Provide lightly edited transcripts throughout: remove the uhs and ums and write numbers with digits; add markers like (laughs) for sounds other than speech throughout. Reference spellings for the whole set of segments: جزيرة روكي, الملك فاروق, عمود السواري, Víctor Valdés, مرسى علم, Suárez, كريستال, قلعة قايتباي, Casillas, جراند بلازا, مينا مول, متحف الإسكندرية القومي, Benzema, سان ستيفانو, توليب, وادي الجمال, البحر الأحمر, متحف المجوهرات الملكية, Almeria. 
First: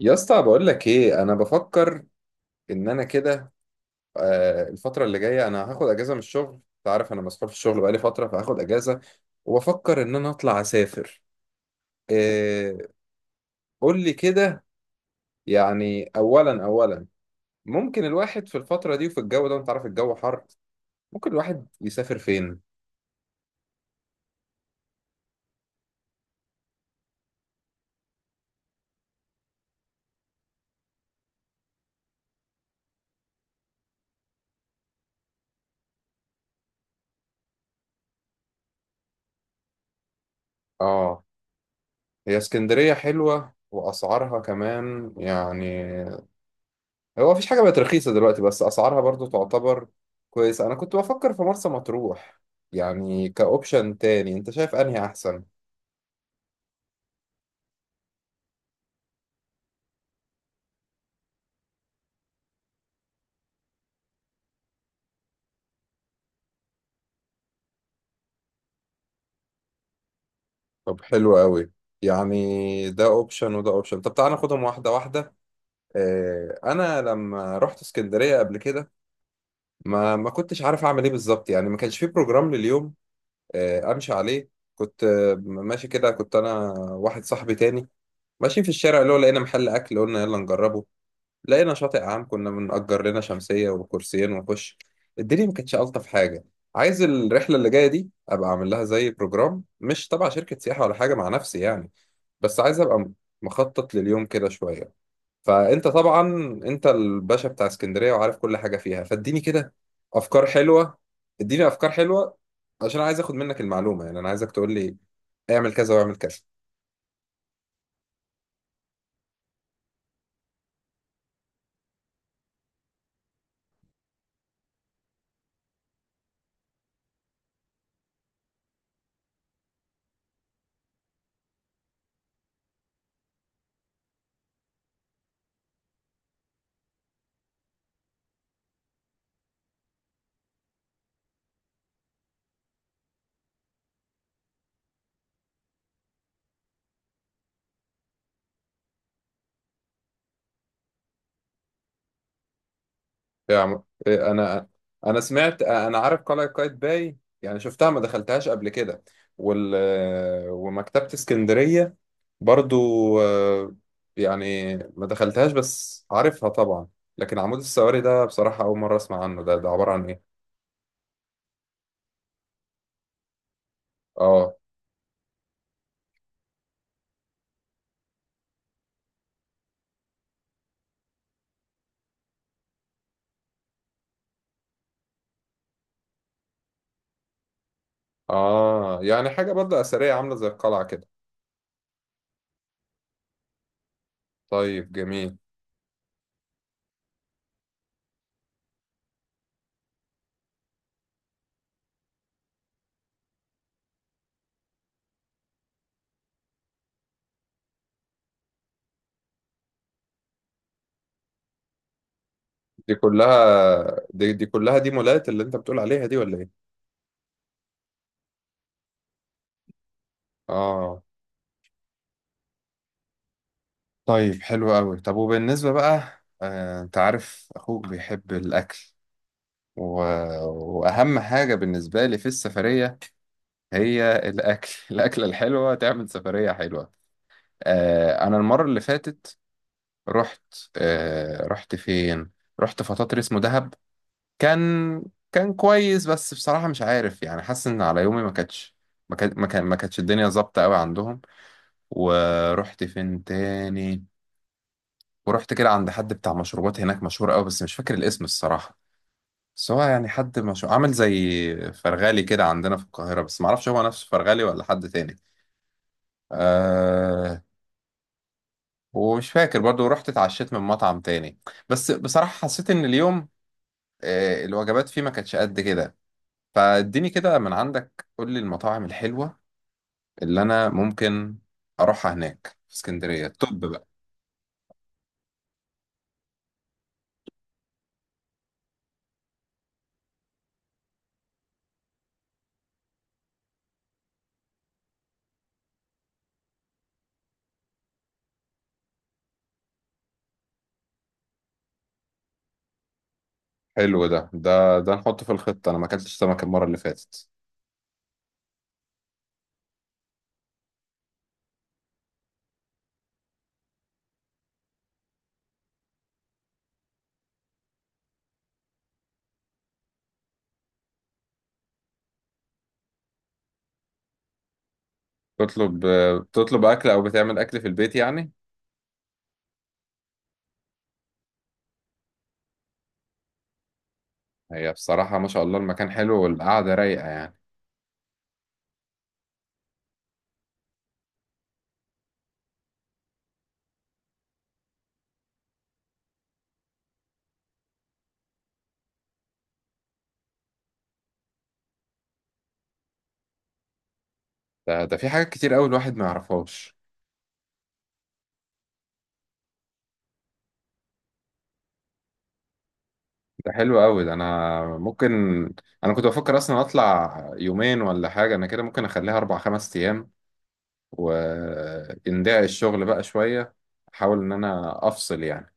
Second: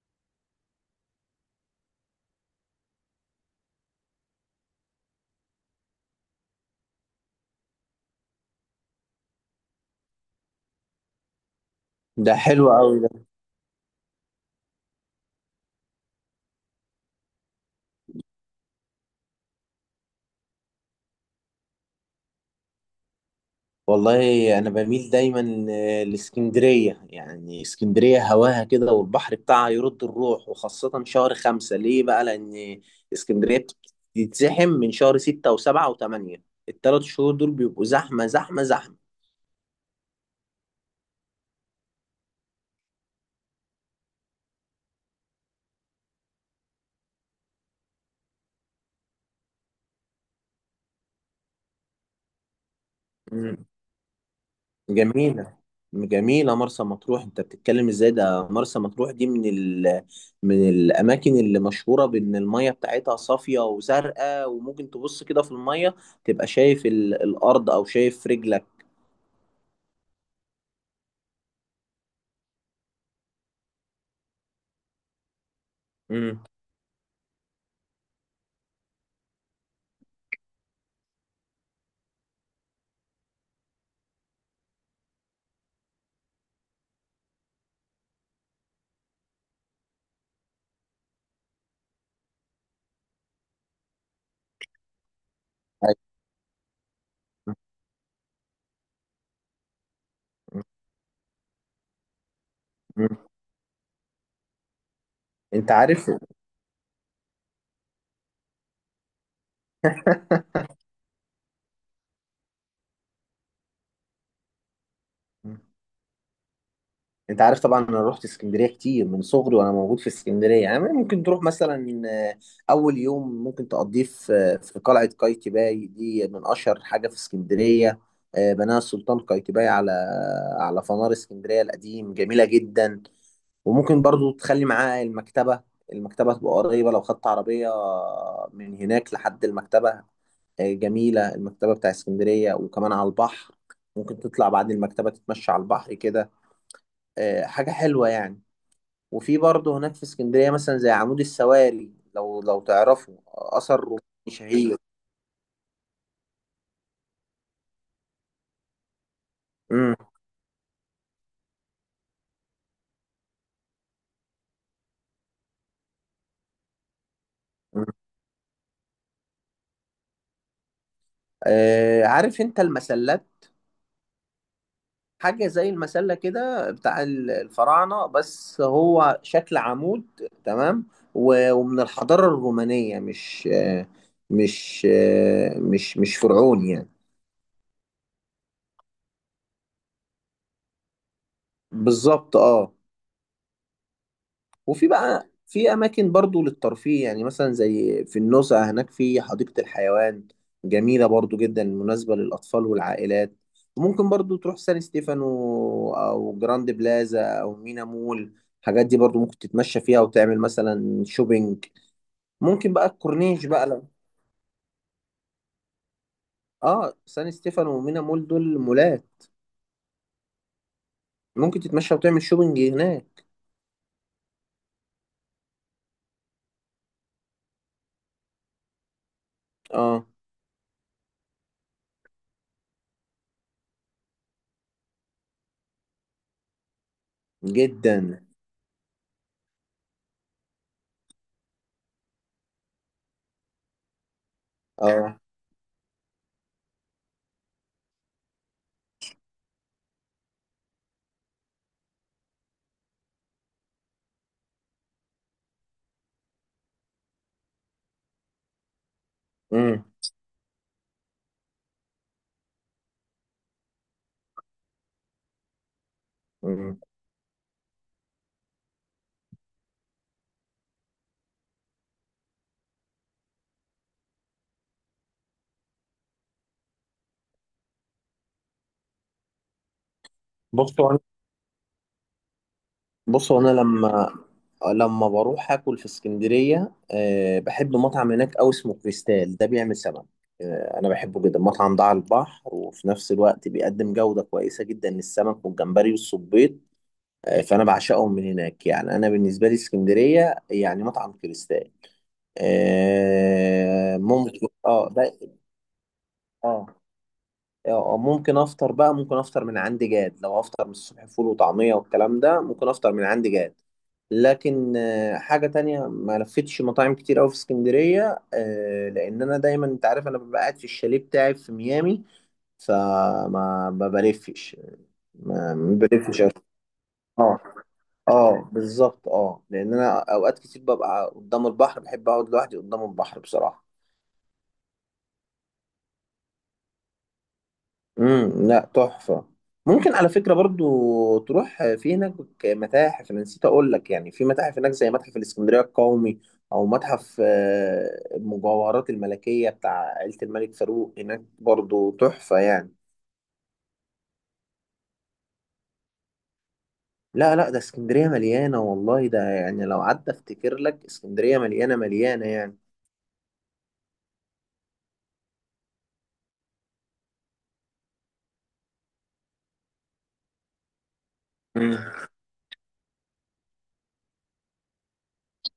يا اسطى بقول لك ايه انا بفكر ان انا كده. الفتره اللي جايه انا هاخد اجازه من الشغل، انت عارف انا مسحول في الشغل بقالي فتره، فهاخد اجازه وبفكر ان انا اطلع اسافر. ده حلو إيه؟ قوي ده. قول لي كده. يعني اولا اولا، ممكن الواحد في الفتره دي وفي الجو ده، انت عارف الجو حر، ممكن الواحد يسافر فين؟ والله انا بميل دايما لاسكندريه، يعني اسكندريه هواها كده والبحر بتاعها يرد الروح، وخاصه شهر 5. ليه بقى؟ لان اسكندريه بتتزحم من شهر 6 و7 و8. ال3 شهور دول بيبقوا زحمه زحمه زحمه. اه، هي اسكندريه حلوه واسعارها كمان يعني، هو مفيش حاجة بقت رخيصة دلوقتي بس أسعارها برضو تعتبر كويسة. أنا كنت بفكر في مرسى مطروح يعني كأوبشن تاني، أنت شايف أنهي أحسن؟ جميلة، جميلة مرسى مطروح، انت بتتكلم ازاي؟ ده مرسى مطروح دي من الاماكن اللي مشهورة بان المية بتاعتها صافية وزرقاء، وممكن تبص كده في المية تبقى شايف الارض او شايف رجلك. طب حلو قوي، يعني ده أوبشن وده أوبشن، طب تعالى ناخدهم واحدة واحدة. امم. أنا لما رحت اسكندرية قبل كده ما كنتش عارف أعمل إيه بالظبط، يعني ما كانش في بروجرام لليوم أمشي عليه. كنت ماشي كده، كنت أنا واحد صاحبي تاني ماشيين في الشارع، اللي هو لقينا محل أكل قلنا يلا نجربه، لقينا شاطئ عام كنا بنأجر لنا شمسية وكرسيين ونخش. الدنيا ما كانتش أيوة. ألطف حاجة. عايز الرحلة اللي جاية دي أبقى أعمل لها زي بروجرام، مش تبع شركة سياحة ولا حاجة، مع نفسي يعني، بس عايز أبقى مم. مخطط لليوم كده شوية. انت فأنت عارف. طبعا أنت الباشا بتاع اسكندرية وعارف كل حاجة فيها، فاديني كده أفكار (laughs) حلوة، اديني أفكار حلوة، عشان عايز أخد منك المعلومة، يعني أنا عايزك تقول لي اعمل كذا واعمل كذا. انت عارف طبعا، انا رحت اسكندريه كتير من صغري وانا موجود في اسكندريه. يعني ممكن تروح مثلا، اول يوم ممكن تقضيه في، في قلعه قايتباي، دي من اشهر حاجه في اسكندريه. بناها السلطان قايتباي على فنار اسكندريه القديم. جميله جدا. وممكن برضو تخلي معاه المكتبه. المكتبه تبقى قريبه لو خدت عربيه من هناك لحد المكتبه. جميله المكتبه بتاع اسكندريه، وكمان على البحر. ممكن تطلع بعد المكتبه تتمشى على البحر كده. حاجة حلوة يعني. وفي برضه هناك في اسكندرية مثلا زي عمود السواري، لو تعرفه، يا أثر عم روماني إيه، انا شهير. انا سمعت، انا عارف قلعة قايتباي يعني شفتها، ما دخلتهاش قبل كده وال مم. ومكتبة اسكندرية برضو آه، يعني ما دخلتهاش بس عارفها طبعا. لكن عمود مم. السواري ده بصراحة أول مرة أسمع عنه، ده عبارة عن إيه؟ عارف أنت المسلات؟ آه. حاجة زي المسلة كده بتاع الفراعنة، بس هو شكل عمود تمام. ومن الحضارة الرومانية مش آه، مش آه، مش مش فرعوني يعني. آه يعني حاجة برضه أثرية عاملة زي القلعة كده. بالظبط، اه. وفي طيب بقى جميل. في اماكن برضو للترفيه، يعني مثلا زي في النزهة هناك في حديقة الحيوان. جميلة برضو جدا، مناسبة للاطفال والعائلات. وممكن برضو تروح سان ستيفانو او جراند بلازا او مينا مول. الحاجات دي برضو ممكن تتمشى فيها وتعمل مثلا شوبينج. ممكن بقى دي كلها، الكورنيش بقى لو... دي كلها دي مولات اللي أنت بتقول عليها دي ولا إيه؟ اه، سان ستيفانو ومينا مول دول مولات. آه. ممكن تتمشى وتعمل شوبينج هناك. طيب حلو قوي. طب وبالنسبة بقى انت عارف اخوك بيحب الاكل و... اه. واهم حاجة بالنسبة لي في السفرية هي الاكل (laughs) الاكلة الحلوة تعمل سفرية حلوة. جدا. انا المرة اللي فاتت رحت، رحت فين؟ رحت فطاطر اسمه دهب، كان اه. كان كويس بس بصراحة مش عارف يعني، حاسس ان على يومي ما كانتش، ما كانتش الدنيا ظابطة قوي عندهم. ورحت فين تاني؟ ورحت كده عند حد بتاع مشروبات هناك مشهور قوي بس مش فاكر الاسم الصراحة، بس هو امم. يعني حد مش عامل زي فرغالي كده عندنا في القاهرة، بس معرفش هو نفسه فرغالي ولا حد تاني. أه. ومش فاكر برضو رحت اتعشيت من مطعم تاني، بس بصراحة حسيت ان اليوم أه الوجبات فيه ما كانتش قد كده. فاديني كده من عندك، قول لي المطاعم الحلوة اللي انا بصوا. ممكن اروحها هناك في اسكندرية، بص هو انا طب بقى. لما بروح اكل في اسكندريه، بحب مطعم هناك قوي اسمه كريستال، ده بيعمل سمك. انا بحبه جدا، مطعم ده على البحر وفي نفس الوقت بيقدم جوده كويسه جدا للسمك والجمبري والصبيط. فانا بعشقهم من هناك، يعني انا بالنسبه لي اسكندريه يعني مطعم كريستال. حلو ده، ممكن، ده اه، ده ده. نحطه في الخطة، انا ما اكلتش سمك المرة اه. اللي فاتت. ممكن افطر بقى، ممكن افطر من عندي جاد. لو افطر من الصبح فول وطعمية والكلام ده، ممكن افطر من عندي جاد. لكن حاجة تانية، ما لفتش مطاعم كتير أوي في اسكندرية، لأن أنا دايما أنت عارف أنا ببقى قاعد في الشاليه بتاعي في ميامي. فما ما بلفش، ما تطلب، بلفش أوي. بتطلب اكل او بتعمل اه، اكل في البيت يعني. اه، بالظبط، اه، لأن أنا أوقات كتير ببقى قدام البحر، بحب أقعد لوحدي قدام البحر بصراحة. هي بصراحه ما شاء الله المكان حلو والقعده رايقه يعني. لا، تحفة. ممكن، على فكرة، برضو تروح في هناك متاحف. انا نسيت اقول لك، يعني في متاحف هناك زي متحف الاسكندرية القومي، او متحف المجوهرات الملكية بتاع عيلة الملك فاروق، هناك برضو تحفة يعني. ده في حاجات كتير قوي الواحد ما يعرفهاش. لا، لا، ده اسكندرية مليانة والله. ده يعني لو قعدت افتكر لك، اسكندرية مليانة مليانة يعني. ده حلو قوي ده، انا ممكن، انا كنت بفكر اصلا اطلع يومين ولا حاجه، انا كده ممكن اخليها 4 5 ايام، امم. وندعي الشغل بقى شويه، احاول ان انا افصل يعني.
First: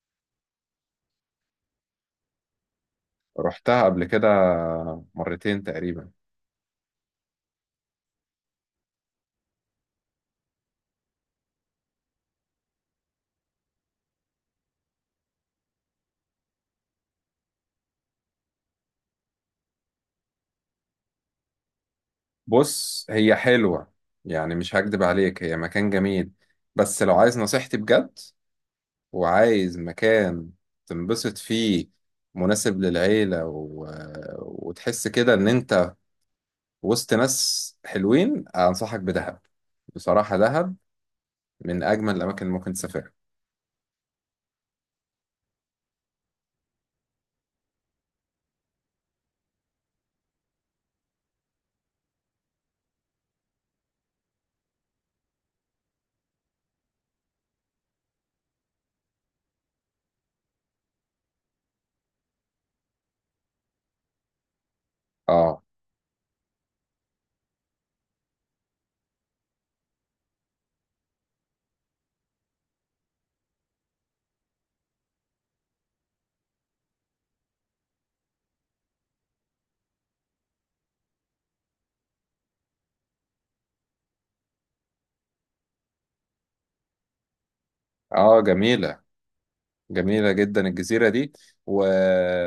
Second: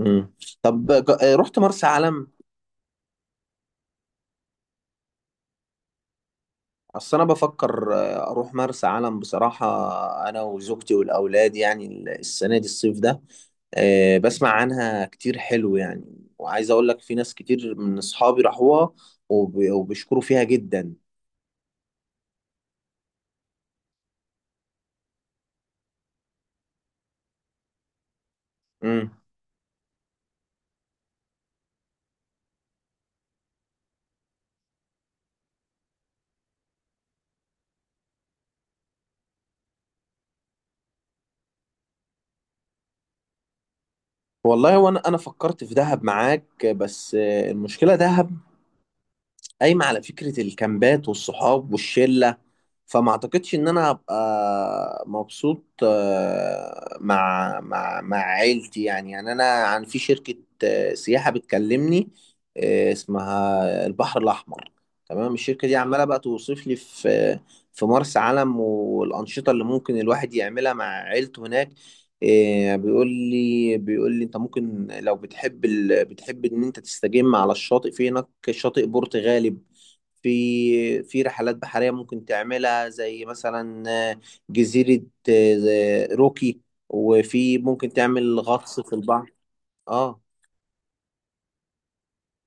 امم. طب، رحت مرسى علم؟ رحتها قبل كده مرتين تقريبا. اصل انا بفكر اروح مرسى علم بصراحه، انا وزوجتي والاولاد يعني، السنه دي الصيف ده. بسمع عنها كتير حلو يعني. وعايز اقول لك، في ناس كتير من اصحابي راحوها وبيشكروا فيها جدا. بص هي حلوه يعني، مش هكدب عليك هي مكان جميل، بس لو عايز نصيحتي بجد امم. وعايز مكان تنبسط فيه، مناسب للعيلة و... وتحس كده إن أنت وسط ناس حلوين، أنصحك بدهب. بصراحة دهب من أجمل الأماكن اللي ممكن تسافرها. والله، وانا فكرت في دهب معاك، بس المشكله دهب قايمه على فكره الكامبات والصحاب والشله، فما اعتقدش ان انا هبقى مبسوط مع عيلتي. يعني انا عن في شركة سياحة بتكلمني، اسمها البحر الاحمر. تمام. آه. الشركة دي عمالة بقى توصف لي في مرسى علم والانشطة اللي ممكن الواحد يعملها مع عيلته هناك. بيقول لي انت ممكن لو بتحب ان انت تستجم على الشاطئ، في هناك شاطئ بورتغالي. في رحلات بحرية ممكن تعملها زي مثلا آه، جزيرة روكي، وفي ممكن آه تعمل غطس في جميلة، البحر. اه. جميلة جدا الجزيرة دي و...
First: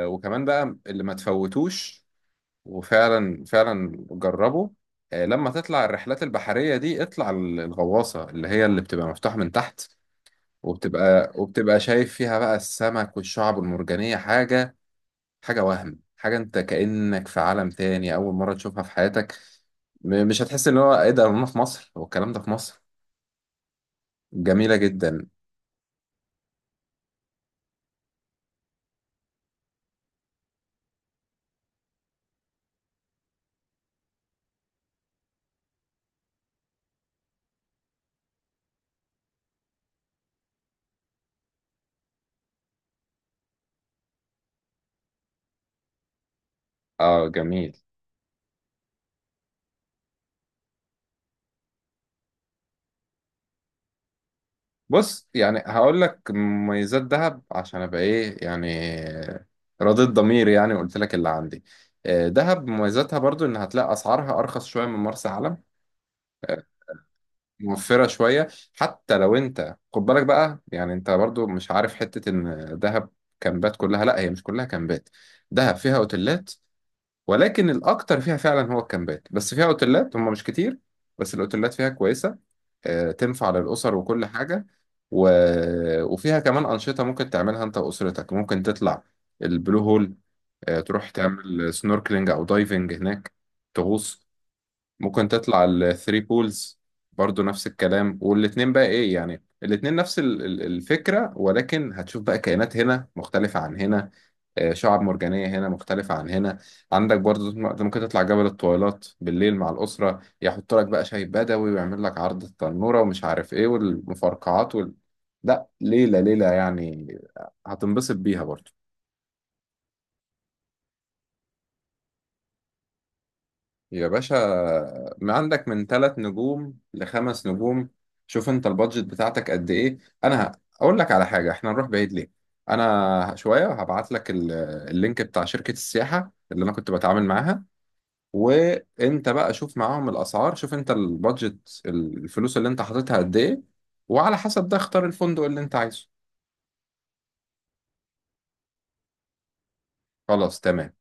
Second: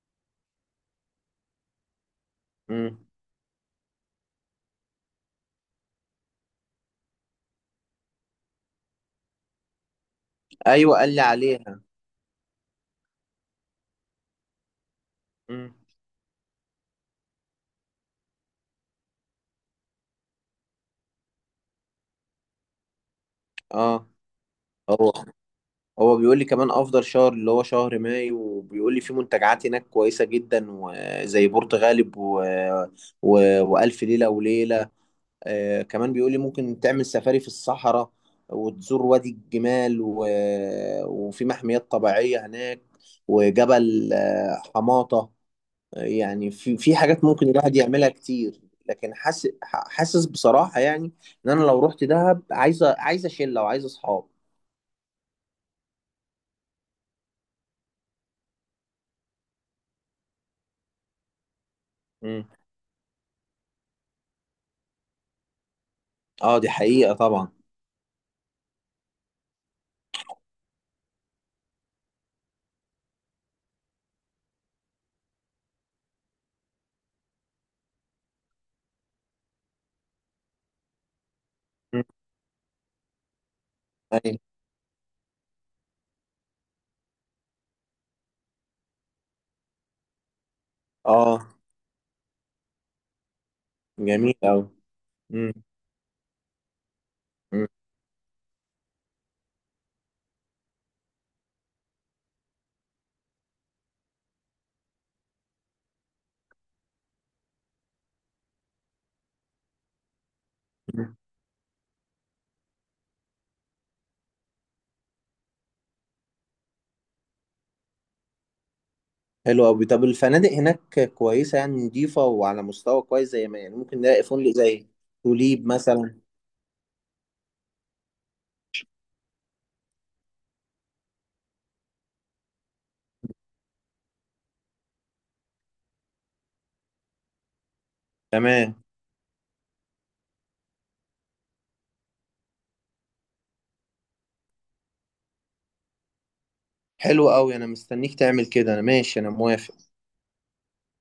وكمان بقى اللي ما تفوتوش، مم. وفعلا فعلا جربه. لما تطلع الرحلات البحرية دي اطلع الغواصة، اللي هي اللي بتبقى مفتوحة من تحت، ايوه، قال لي وبتبقى عليها. شايف فيها بقى السمك والشعب المرجانية، حاجة حاجة مم. وهم، حاجة انت كأنك في عالم تاني، أول مرة تشوفها في حياتك. مش هتحس ان هو ايه ده، انا في مصر؟ هو الكلام ده في مصر؟ اه. جميلة هو جدا. هو بيقول لي كمان افضل شهر اللي هو شهر مايو، وبيقول لي في منتجعات هناك كويسة جدا، وزي برتغالب و... والف ليلة وليلة. كمان بيقول لي ممكن تعمل سفاري في الصحراء، وتزور وادي الجمال وفي محميات طبيعية هناك، وجبل حماطة. يعني في حاجات اه ممكن الواحد جميل. يعملها كتير. لكن حاسس حاسس بصراحة يعني، ان انا لو رحت دهب عايزة شلة وعايزة اصحاب. بص يعني هقول لك مميزات دهب، عشان ابقى ايه يعني رضيت ضميري يعني، وقلت لك اللي عندي. مم. دهب مميزاتها برضو ان هتلاقي اسعارها ارخص شوية من مرسى علم، اه، دي حقيقة طبعا. موفرة شوية. حتى لو انت خد بالك بقى يعني، انت برضو مش عارف، حتة ان دهب كامبات كلها، لا هي مش كلها كامبات، دهب فيها اوتيلات، ولكن الاكتر فيها فعلا هو الكامبات، بس فيها اوتيلات هم مش كتير بس الاوتيلات فيها مم. كويسة. تنفع للاسر وكل أيوة. حاجة و... وفيها كمان انشطة ممكن تعملها انت واسرتك. ممكن تطلع البلو هول، تروح اه، تعمل سنوركلينج او دايفنج هناك، تغوص. جميل أوي. ممكن مم. تطلع الثري بولز برضو نفس الكلام. والاتنين بقى ايه يعني، الاتنين نفس الفكرة، ولكن هتشوف بقى كائنات هنا مختلفة عن هنا، شعاب مرجانية هنا مختلفة عن هنا. عندك برضو ممكن تطلع جبل الطويلات بالليل مع الأسرة، يحط لك بقى مم. شاي بدوي ويعمل لك عرض التنورة ومش عارف ايه، والمفرقعات وال... لا ليلة ليلة يعني، هتنبسط بيها برضو. حلو أوي. طب الفنادق هناك كويسة، يعني نضيفة وعلى مستوى كويس، زي ما يعني ممكن يا نلاقي باشا فندق زي ما توليب عندك من ثلاث مثلا؟ نجوم لخمس نجوم. شوف انت البادجت بتاعتك قد ايه. انا ه- اقول لك على حاجه، احنا نروح بعيد ليه؟ انا شويه هبعت لك اللينك بتاع شركه السياحه اللي انا كنت بتعامل معاها، تمام. وانت بقى شوف معاهم الاسعار، شوف انت البادجت، الفلوس اللي انت حاططها قد ايه، وعلى حسب ده اختار الفندق اللي انت عايزه. حلو أوي، أنا مستنيك تعمل كده. أنا ماشي، أنا موافق. خلاص تمام.